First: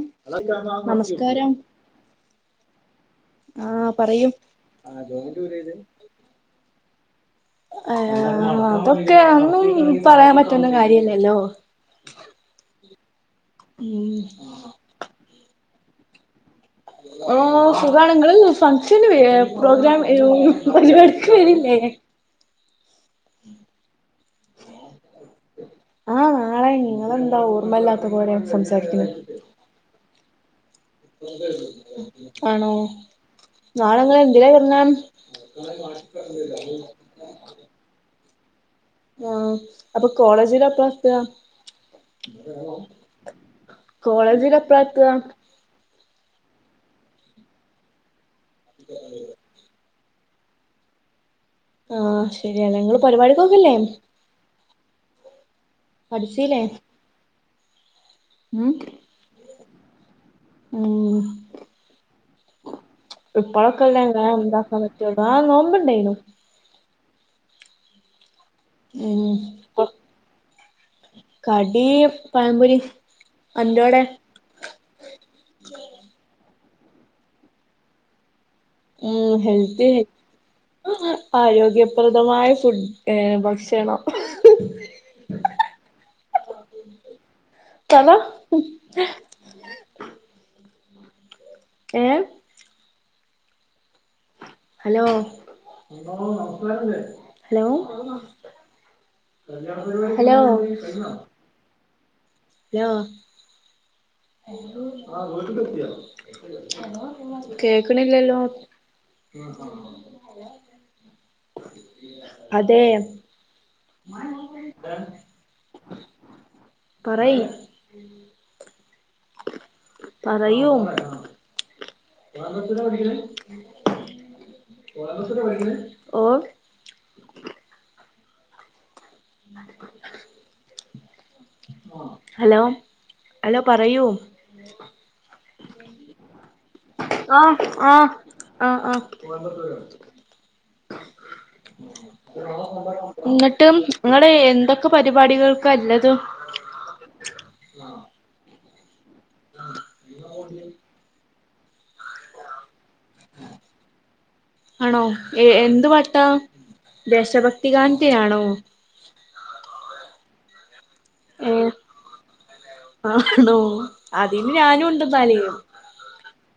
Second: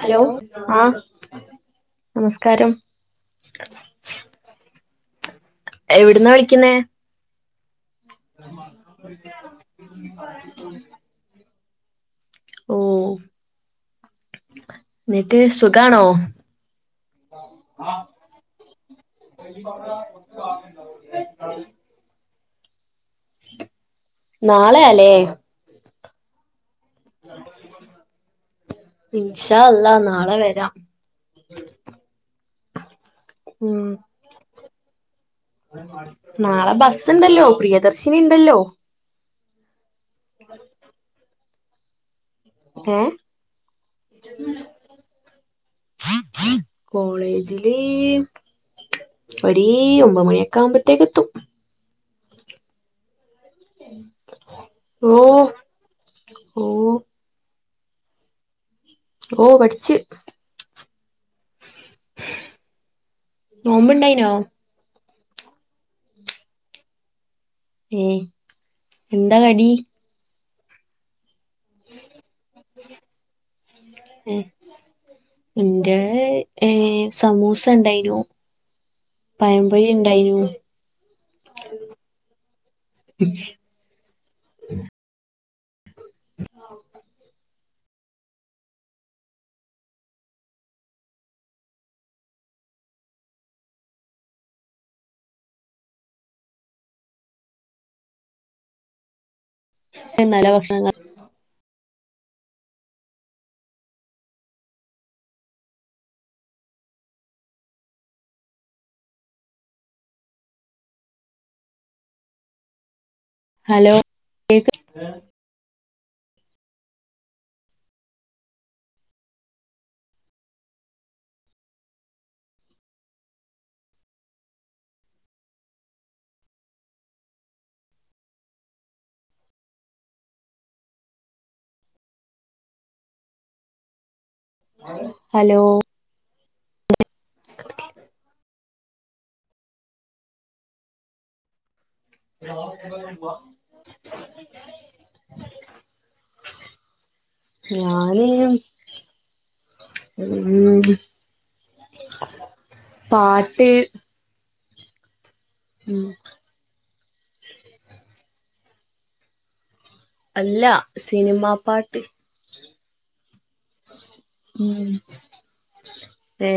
Hello ആഹ് നമസ്കാരം നമസ്കാരം ആഹ് പറയൂ എവിടുന്നാണ് വിളിക്കുന്നേ ആഹ് അതൊക്കെ അന്നും പറയാൻ പറ്റുന്ന കാര്യല്ലല്ലോ ഓഹ് ഉം എന്നിട്ട് സുഖാണോ ഓ സുഖാണങ്ങള ഫംഗ്ഷന് പ്രോഗ്രാം ഏ പരിപാടിക്ക് വരില്ലേ നാളെയല്ലേ ആഹ് നാളെ നിങ്ങളെന്താ ഓർമ്മല്ലാത്ത പോരെ സംസാരിക്കുണ് ഇൻഷാ അല്ല നാളെ വരാം. ആണോ ഉം നാളങ്ങെ എന്തിലാ വരുന്നേ [unintelligible] ഉണ്ടല്ലോ പ്രിയദർശിനി ഉണ്ടല്ലോ ആഹ അപ്പൊ കോളേജിലപ്പയാ യെത്ത ഏ കോളേജി ലാപ്പഴാ യെത്ത കോളേജില് ഒ ഒമ്പ മണിയ ക്കാമ്പത്തേക്കത്തും ആഹ് ശരിയല്ല നിങ്ങള്ൾ പരിപാടക്ക്ക്കല്ലേ ഓ പഠിച്ചില്ലേ ഓ ഉം ഓ പടിച്ച് ഉം [unintelligible] നോമ്പുണ്ടായിനോ ആഹ നോമ്പണ്ടായിനു ഉം. ഉം അ കടി പഴപൊരി അന്ടോടെ എന്റെ ഏ സമൂസ ഉണ്ടായിനരുന്നു ഉം ഹൽദ ആ ആരോഗ്യപ്രദമായ ഫുഡ് ഏ ഭക്ഷണം ആഹ് [unintelligible] ഏ ഹലോ ഹലോ ഹലോ നല്ല ഭക്ഷണം ഹലോ കേക്കണില്ലല്ലോ അതെ ഹലോ പറയ് പറയൂ ഓ ഹലോ ഹലോ പറയൂ ഹലോ ആഹ ആഹ ആഹ ആഹ ന്നിട്ടും നിങ്ങള് എന്തൊക്കെ പരിപാടികൾക്കാള്ളതും ഞാന് ഉം പാട്ട് ആണോ ഏ എന്ത് ഉം പാട്ടാ ദേശഭക്തികാന്തയാണോ അല്ലാ സിനിമാ ഏ പാട്ട് ആണോ അതിന് ഉം ഞാനും ഉണ്ട് ന്നാല് ഏ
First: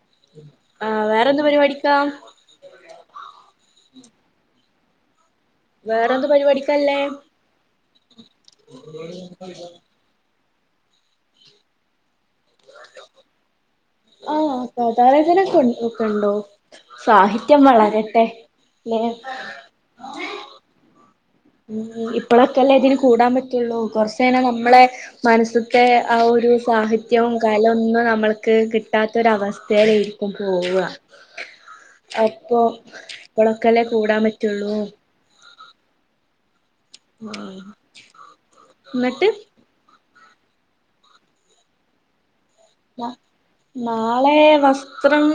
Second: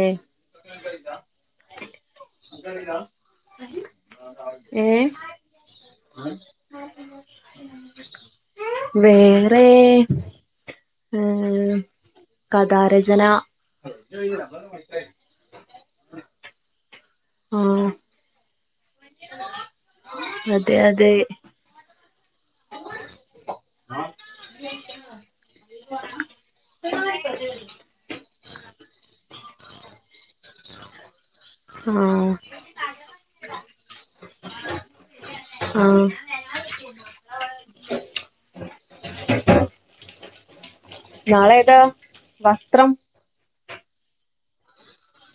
ആഹ് വേറെന്ത് പരിവാടിക്കാ? ഏഹ് വേറെന്ത് പരിപാടിക്കല്ലേ വേറെ ഉം കഥാരചന രചന [unintelligible] കണ്ടോ ആ സാഹിത്യം വളരെട്ടെ ല്ലെ അതെ അതെ ഉം ഇപ്പളെക്കെല്ലേ ഇതിന് കൂടാൻ പറ്റൊള്ളൂ കൊർച്ചയ്ഞാ നമ്മളെ മനസ്സത്തെ ആ ഒരു സാഹിത്യോം കലൊന്നും നമ്മൾക്ക് കി ട്ടാത്തൊരവസ്‌ഥേലേക്കും പോവാ ആ അപ്പൊ ഇപ്പളൊക്കെല്ലെ കൂടാൻ പറ്റൊള്ളൂ. ആഹ് ന്നെട്ട് നാളെതാ വസ്ത്രം? നാളെ വസ്ത്രം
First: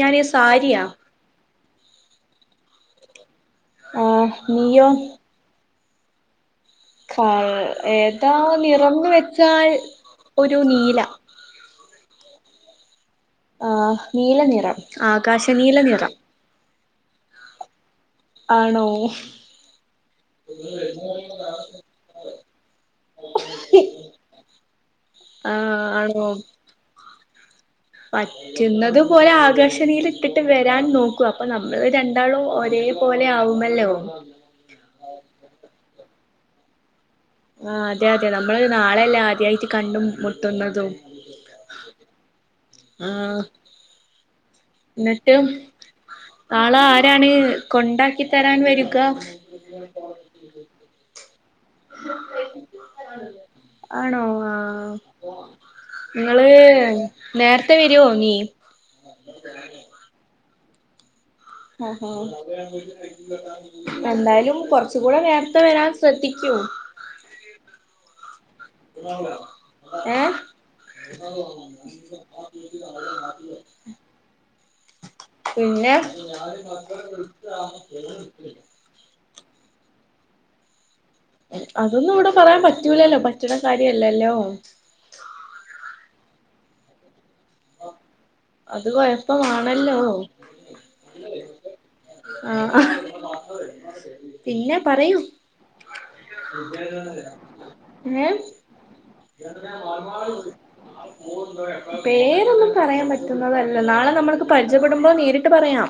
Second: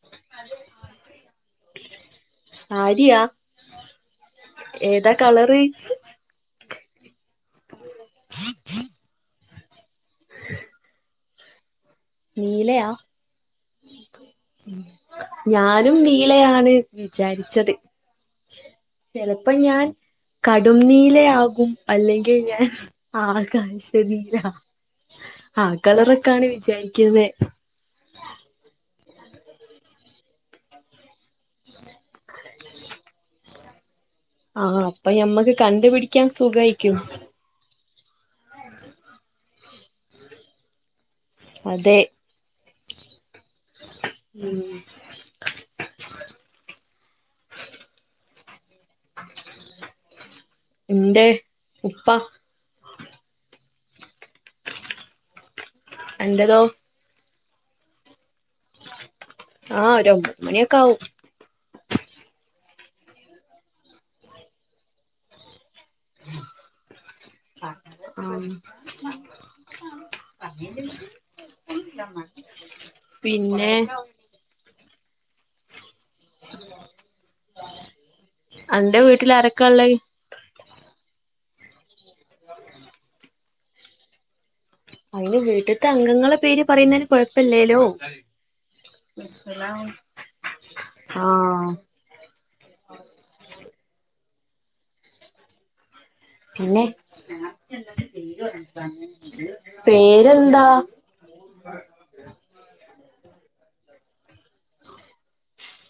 ഞാന് സാരിയാ. സാര്യാ ആഹ് നീയോ ഏതാ കളറ്? ഫാ ഏതാ നിറംന്ന് വെച്ചാൽ ഒരു നീല. നീലെയാ ആഹ് നീല നിറം ആകാശനീല നിറം. ല്ലയാണ് ചാരിച്ചത്. ആണോ ചെലപ്പം ഞാൻ കടും നീലയാകും അല്ലെങ്കിൽ ഞാൻ ആകാശനീല. ആ ആഹ് ആണോ കളറൊക്കാണ് വിചാരിക്കുന്നെ. പറ്റുന്നത് പോലെ ആകാശ നീലട്ടിട്ട് വരാൻ നോക്കും അപ്പൊ നമ്മള് രൺ ണ്ടാളും ഒരേ പോലെ ആവുമല്ലോ. ആഹാ അപ്പൊ ഞമ്മക്ക് കണ്ട്പിടിക്കാൻ സുഖായിക്കും. ആഹ് അതെ യതെ നമ്മള് നാളെല്ലേ ആദ്യായിട്ട് കണ്ടും മുട്ടുന്നതും. അതെ ന്നട്ട് നാളെ ആരാണ് കൊണ്ടാക്കി തരാൻ വരുക്ക? ന്റെ പ്പ. ആണോ ആഹ് ഇങ്ങള് എന്റതോ നേര്ത്തെ വെരോ നീ? ആഹ് ഒരൊമ്പമണ്യൊക്കാവും. ഉം ഉം എന്തായാലും കൊർച്ച്കൂടെ നേര്ത്തെ വെരാൻ ശ്രദ്ധിക്കൂ. ആം ഏഹ്? പിന്നെ [unintelligible] പിന്നെ അന്റെ വീട്ടിലാരൊക്കെള്ളെ? അതൊന്നുവടെ പറയാൻ പറ്റൂലല്ലോ പറ്റ്ണ കാര്യല്ലല്ലോ. അയ്ന് വീട്ട്ത്തെ അംഗങ്ങളെ പേര് പറയുന്നയ്ന് കൊഴപ്പല്ലേല്ലോ. അത് കൊഴപ്പമാണല്ലോ. ആഹ് ആഹ് പിന്നെ പറയൂ. പിന്നെ ഏ പേരെന്താ? പേരൊന്നും പറയാൻ പറ്റുന്നതല്ല നാളെ നമ്മൾക്ക് പരിചയപ്പെടുമ്പോ നേരിട്ട് പറയാം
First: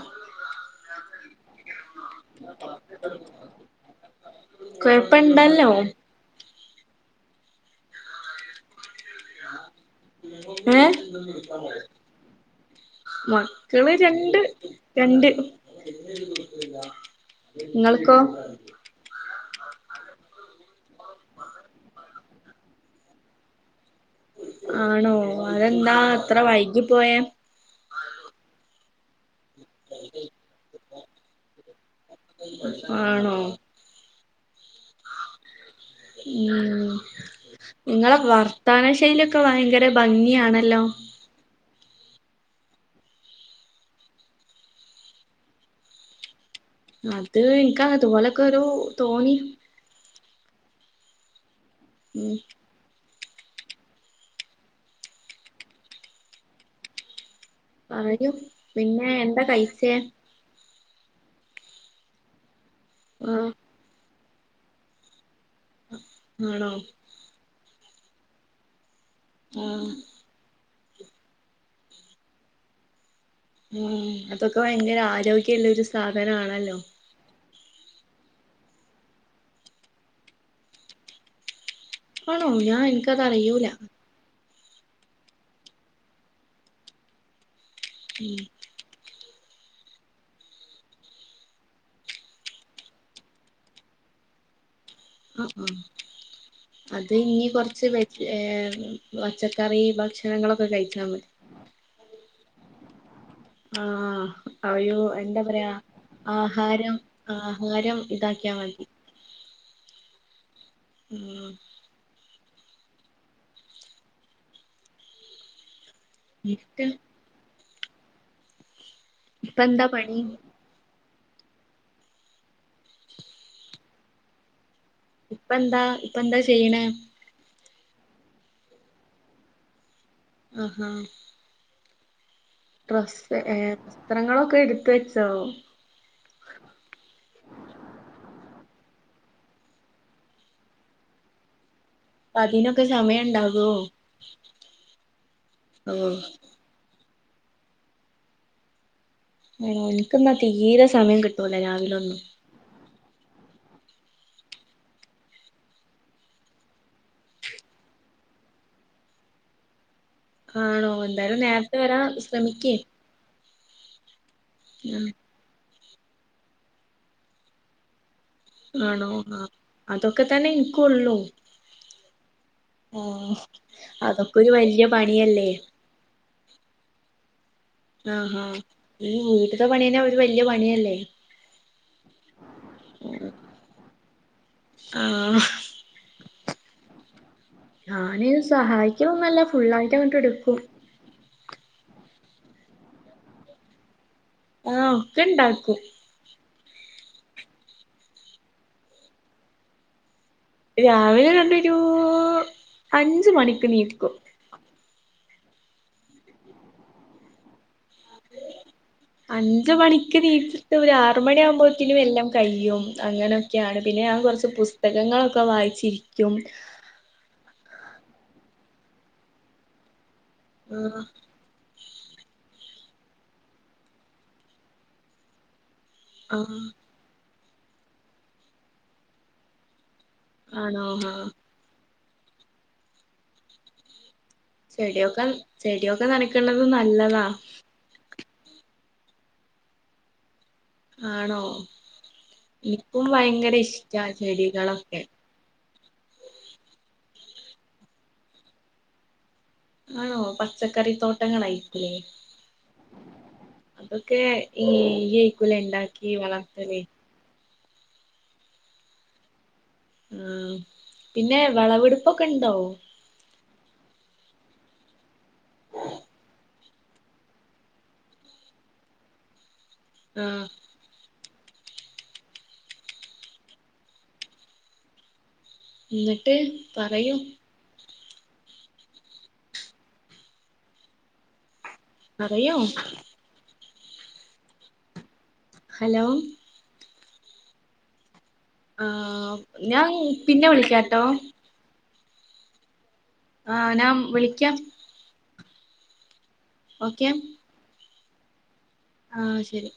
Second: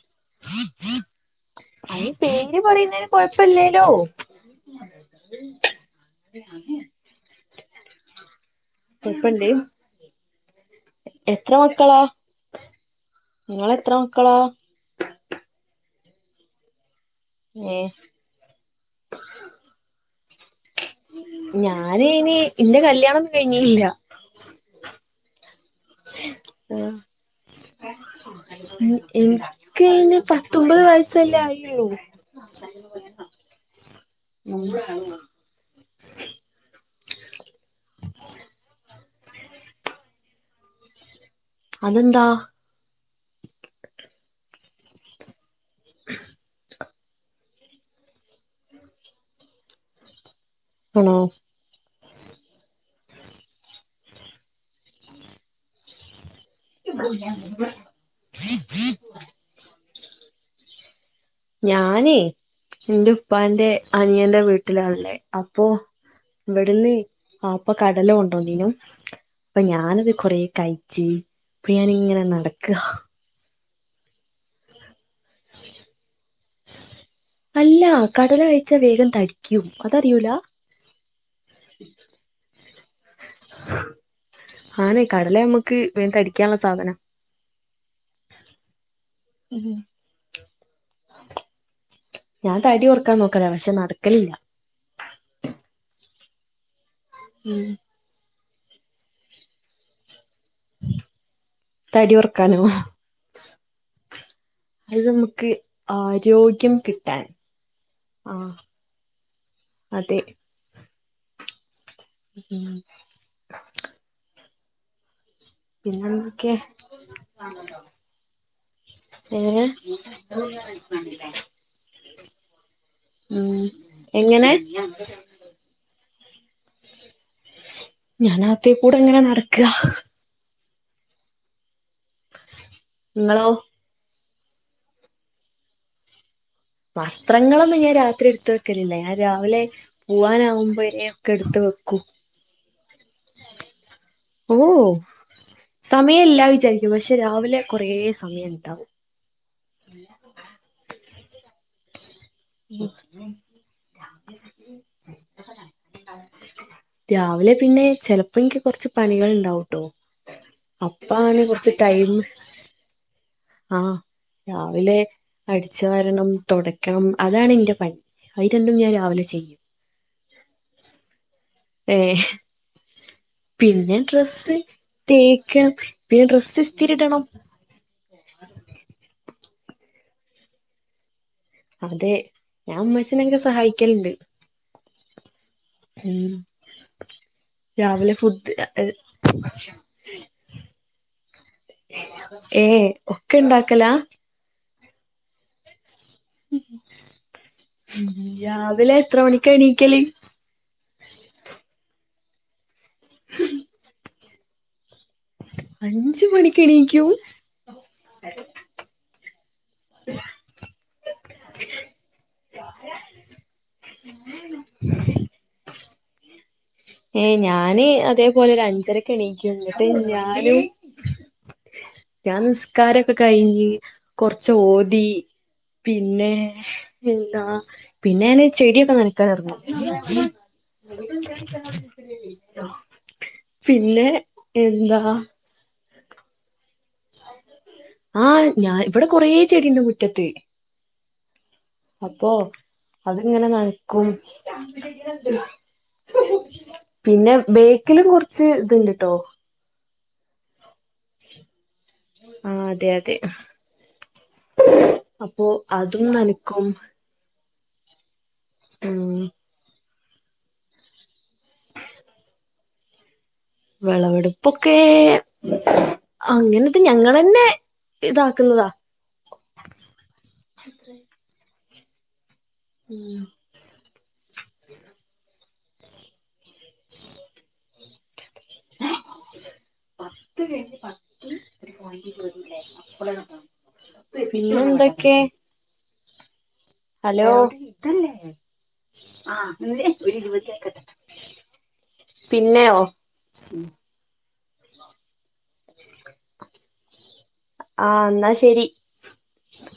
ആയ് പേര് പറയ്ന്നേന് കൊയപ്പല്ലേലോ കൊഴപ്പണ്ടല്ലോ കൊയപ്പണ്ട് ഏ മക്കളാ മക്കള് നിങ്ങളെത്ര മക്കളാ രണ്ട് ണ്ട് ഏഹ് ഇങ്ങൾക്കോ? ഞാനയ്‌ന് ഇന്റെ കല്ല്യാണൊന്നും കഴിഞ്ഞീല്ല ആണോ അതെന്താ ഇത്ര വൈകി പോയേ? മു ഇൻക്കയ്ന് പത്തൊമ്പത് വയസ്സല്ലേ ആയിള്ളൂ ആണോ [unintelligible] ഉം ഇങ്ങളെ വർത്താന ശൈലിയൊക്കെ ഭയങ്കര ഭംഗിയാണല്ലോ അതെന്താ? അത് ഇൻക്കാതുപോലെക്കൊരു തോന്നി ഓ ഉം പറയൂ പിന്നെ എന്താ കയിച്ചേ? ഞാനേ ഇന്റെ ആഹ് ഉപ്പാന്റെ അനിയന്റെ വീട്ടിലാള്ളേ പ്പൊ ആണോ ഇവ്ട്ന്ന് വിപ്പ കടല കൊണ്ടോന്നീനു പ്പ ആഹ് ഞാനത് കൊറേ കയിച്ച് ഇപ്പ ഞാനിങ്ങനെ നടക്കാ. ഉം അതൊക്കെ വയങ്കര ആരോഗ്യള്ളൊരു സാധനാണല്ലോ അല്ലാ കടല കഴിച്ചാ വേഗം തടിക്കും അതറിയൂലാ ആണോ ഞാൻ ഇന്ക്കത് അറിയൂല ആണേ കടല ഞമ്മക്ക് വേം തടിക്കാള്ള സാധനാ [unintelligible] ഉഹും ഞാൻ തടി കൊറക്കാൻ നോക്കലാ പക്ഷേ നടക്കലില്ല ആഹ് ആഹ് അത് ഇഞ്ഞ് ഉം കൊറച്ച് വെ ഏഹ് പച്ചക്കറി ഭക്ഷണങ്ങളൊക്കെ കയിച്ചാ മതി തടി കൊറക്കാനോ? ആഹ് അയോ എന്താ നമുക്ക് പറയാ ആരോഗ്യം ആഹാരം കിട്ടാൻ ആഹാരം ഇതാക്കിയാ ആഹ് മതി അതെ ഉം ഉം ന്നെന്തൊക്കേ ഇപ്പ ഇപ്പ എങ്ങനേ എന്താ പണി ഉം എങ്ങനെ പ്പന്താ ഇപ്പന്താ ചെയ്യ്ണേ ഞാനകത്തേക്കൂടെങ്ങനെ നടക്ക [unintelligible] ഡ്രസ്സ്‌ നിങ്ങളോ ഏ സ്ത്രങ്ങളൊക്കെ എടുത്ത് വെച്ചോ വസ്ത്രങ്ങളൊന്നും ഞാൻ രാത്രി എടുത്ത് വെക്കലില്ല ഞാൻ രാവിലേ പൂവാനാവുമ്പയേ ഒക്കെ എട്ത്ത് വെക്കു പ്പതിനൊക്കെ സമയണ്ടാകോ ഓ സമയല്ലാ വിചാരിക്കും പക്ഷെ രാവിലെ കൊറേ സമയണ്ടാവും ആഹ് എനിക്കന്നാ തീരെ സമയം കിട്ടൂല രാവിലെ ഒന്നിനും ഉം [inaudible] രാവിലെ പിന്നെ ചെലപ്പോ എന്ക്ക് കൊറച്ച് പണികൾ ഉണ്ടാവൂട്ടോ ആണോ അപ്പ എന്തായാലും ആണ് കുറച്ച് നേരത്തെ വരാൻ ടൈമ് ശ്രമിക്കേ ആഹ് രാവിലെ അടിച്ചു വാരണം തൊടക്കണം അതാണ് എന്റെ പണി അത് രണ്ടും ഞാൻ ആണോ രാവിലെ ആഹ് ചെയ്യും അതൊക്കെ തന്നെ എനിക്കുവൊള്ളൂ ഏഹ് പിന്നെ അതൊക്കെ ഒരു ഡ്രസ്സ് വല്യ പണിയല്ലേ തേക്ക പിന്നെ ഡ്രസ്സ് ഇസ്തിരി ഇടണം ആഹാ ഈ വീട്ടത്തെ പണീനെ ഒരു വല്യ പണിയല്ലേ അതെ ഞാൻ ഉമ്മച്ചിനെക്കെ സഹായിക്കലുണ്ട് ആഹ് ഉം രാവിലെ ഞാന് ഫുഡ് സഹായിക്കലൊന്നല്ല ഫുള്ളായിട്ട് അങ്ങട്ട് എടുക്കും [unintelligible] ഏഹ് ഒക്കെ ഉണ്ടാക്കല ആഹ് ഒക്കെ ഇണ്ടാക്കും രാവിലെ എത്ര മണിക്ക് എണീക്കല് രാവിലെ ഏതാണ്ടൊരു അഞ്ചുമണിക്ക് എണീക്കും അഞ്ചു മണിക്ക് എണീക്കും അഞ്ചു മണിക്ക് എണീച്ചിട്ട് ഒരു ആറ് മണിയാകുമ്പോഴത്തേനും എല്ലാം കഴിയും അങ്ങനെയൊക്കെയാണ് പിന്നെ ഞാൻ കുറച്ച് പുസ്തകങ്ങളൊക്കെ വായിച്ചിരിക് ക്കും ഏ ഞാന് അതേപോലെ ഒരു അഞ്ചരക്ക് എണീക്കും ന്നട്ട് ഞാനും ആഹ് ഞാൻ നിസ്കാരൊക്കെ കഴിഞ്ഞ് കൊറച്ച് ഓതി പിന്നെ ആഹ് എന്താ പിന്നെ ഞാന് ചെടിയൊക്കെ നനക്കാനിറങ്ങും ആണോ ആഹ് പിന്നെ എന്താ ചെടിയൊക്കെ ചെടിയൊക്കെ നനക്കണത് നല്ലതാ ആഹ് ഞാൻ ഇവിടെ കൊറേ ചെടിഇണ്ട് മുറ്റത്ത് ആണോ അപ്പൊ എനിക്കും അത്ങ്ങനെ ഭയങ്കര ഇഷ്ടാ നനക്കും ചെടികളൊക്കെ പിന്നെ ബേക്കിലും കുറച്ച് ഇതുണ്ട്ട്ടോ ആണോ പച്ചക്കറി തോട്ടങ്ങളായിട്ടുള്ളേ ആഹ് അതെ അതെ അതൊക്കെ ഇയ്യ് അപ്പൊ അയ്ക്കുലെ അതും ഇണ്ടാക്കി നനക്കും വളർത്തല് ഉം ഉം പിന്നെ വിളവെടുപ്പൊക്കെ ഉണ്ടോ വിളവെടുപ്പൊക്കെ അങ്ങനത് ഞങ്ങളന്നെ ഇതാക്കുന്നതാ ഉം ഉം ഇന്നിട്ട് പറയൂ പത്ത് കഴിഞ്ഞ് പറയൂ [unintelligible] പിന്നെന്തൊക്കെ? ഹലോ? ഹലോ ഇതല്ലേ ആഹ് ഞാൻ പിന്നെ വിളിക്കാട്ടോ [unintelligible] പിന്നെയോ ആഹ് നാം വിളിക്കാം ഓക്കേം ആഹ് ന്നാ ശരി ആഹ് ശരി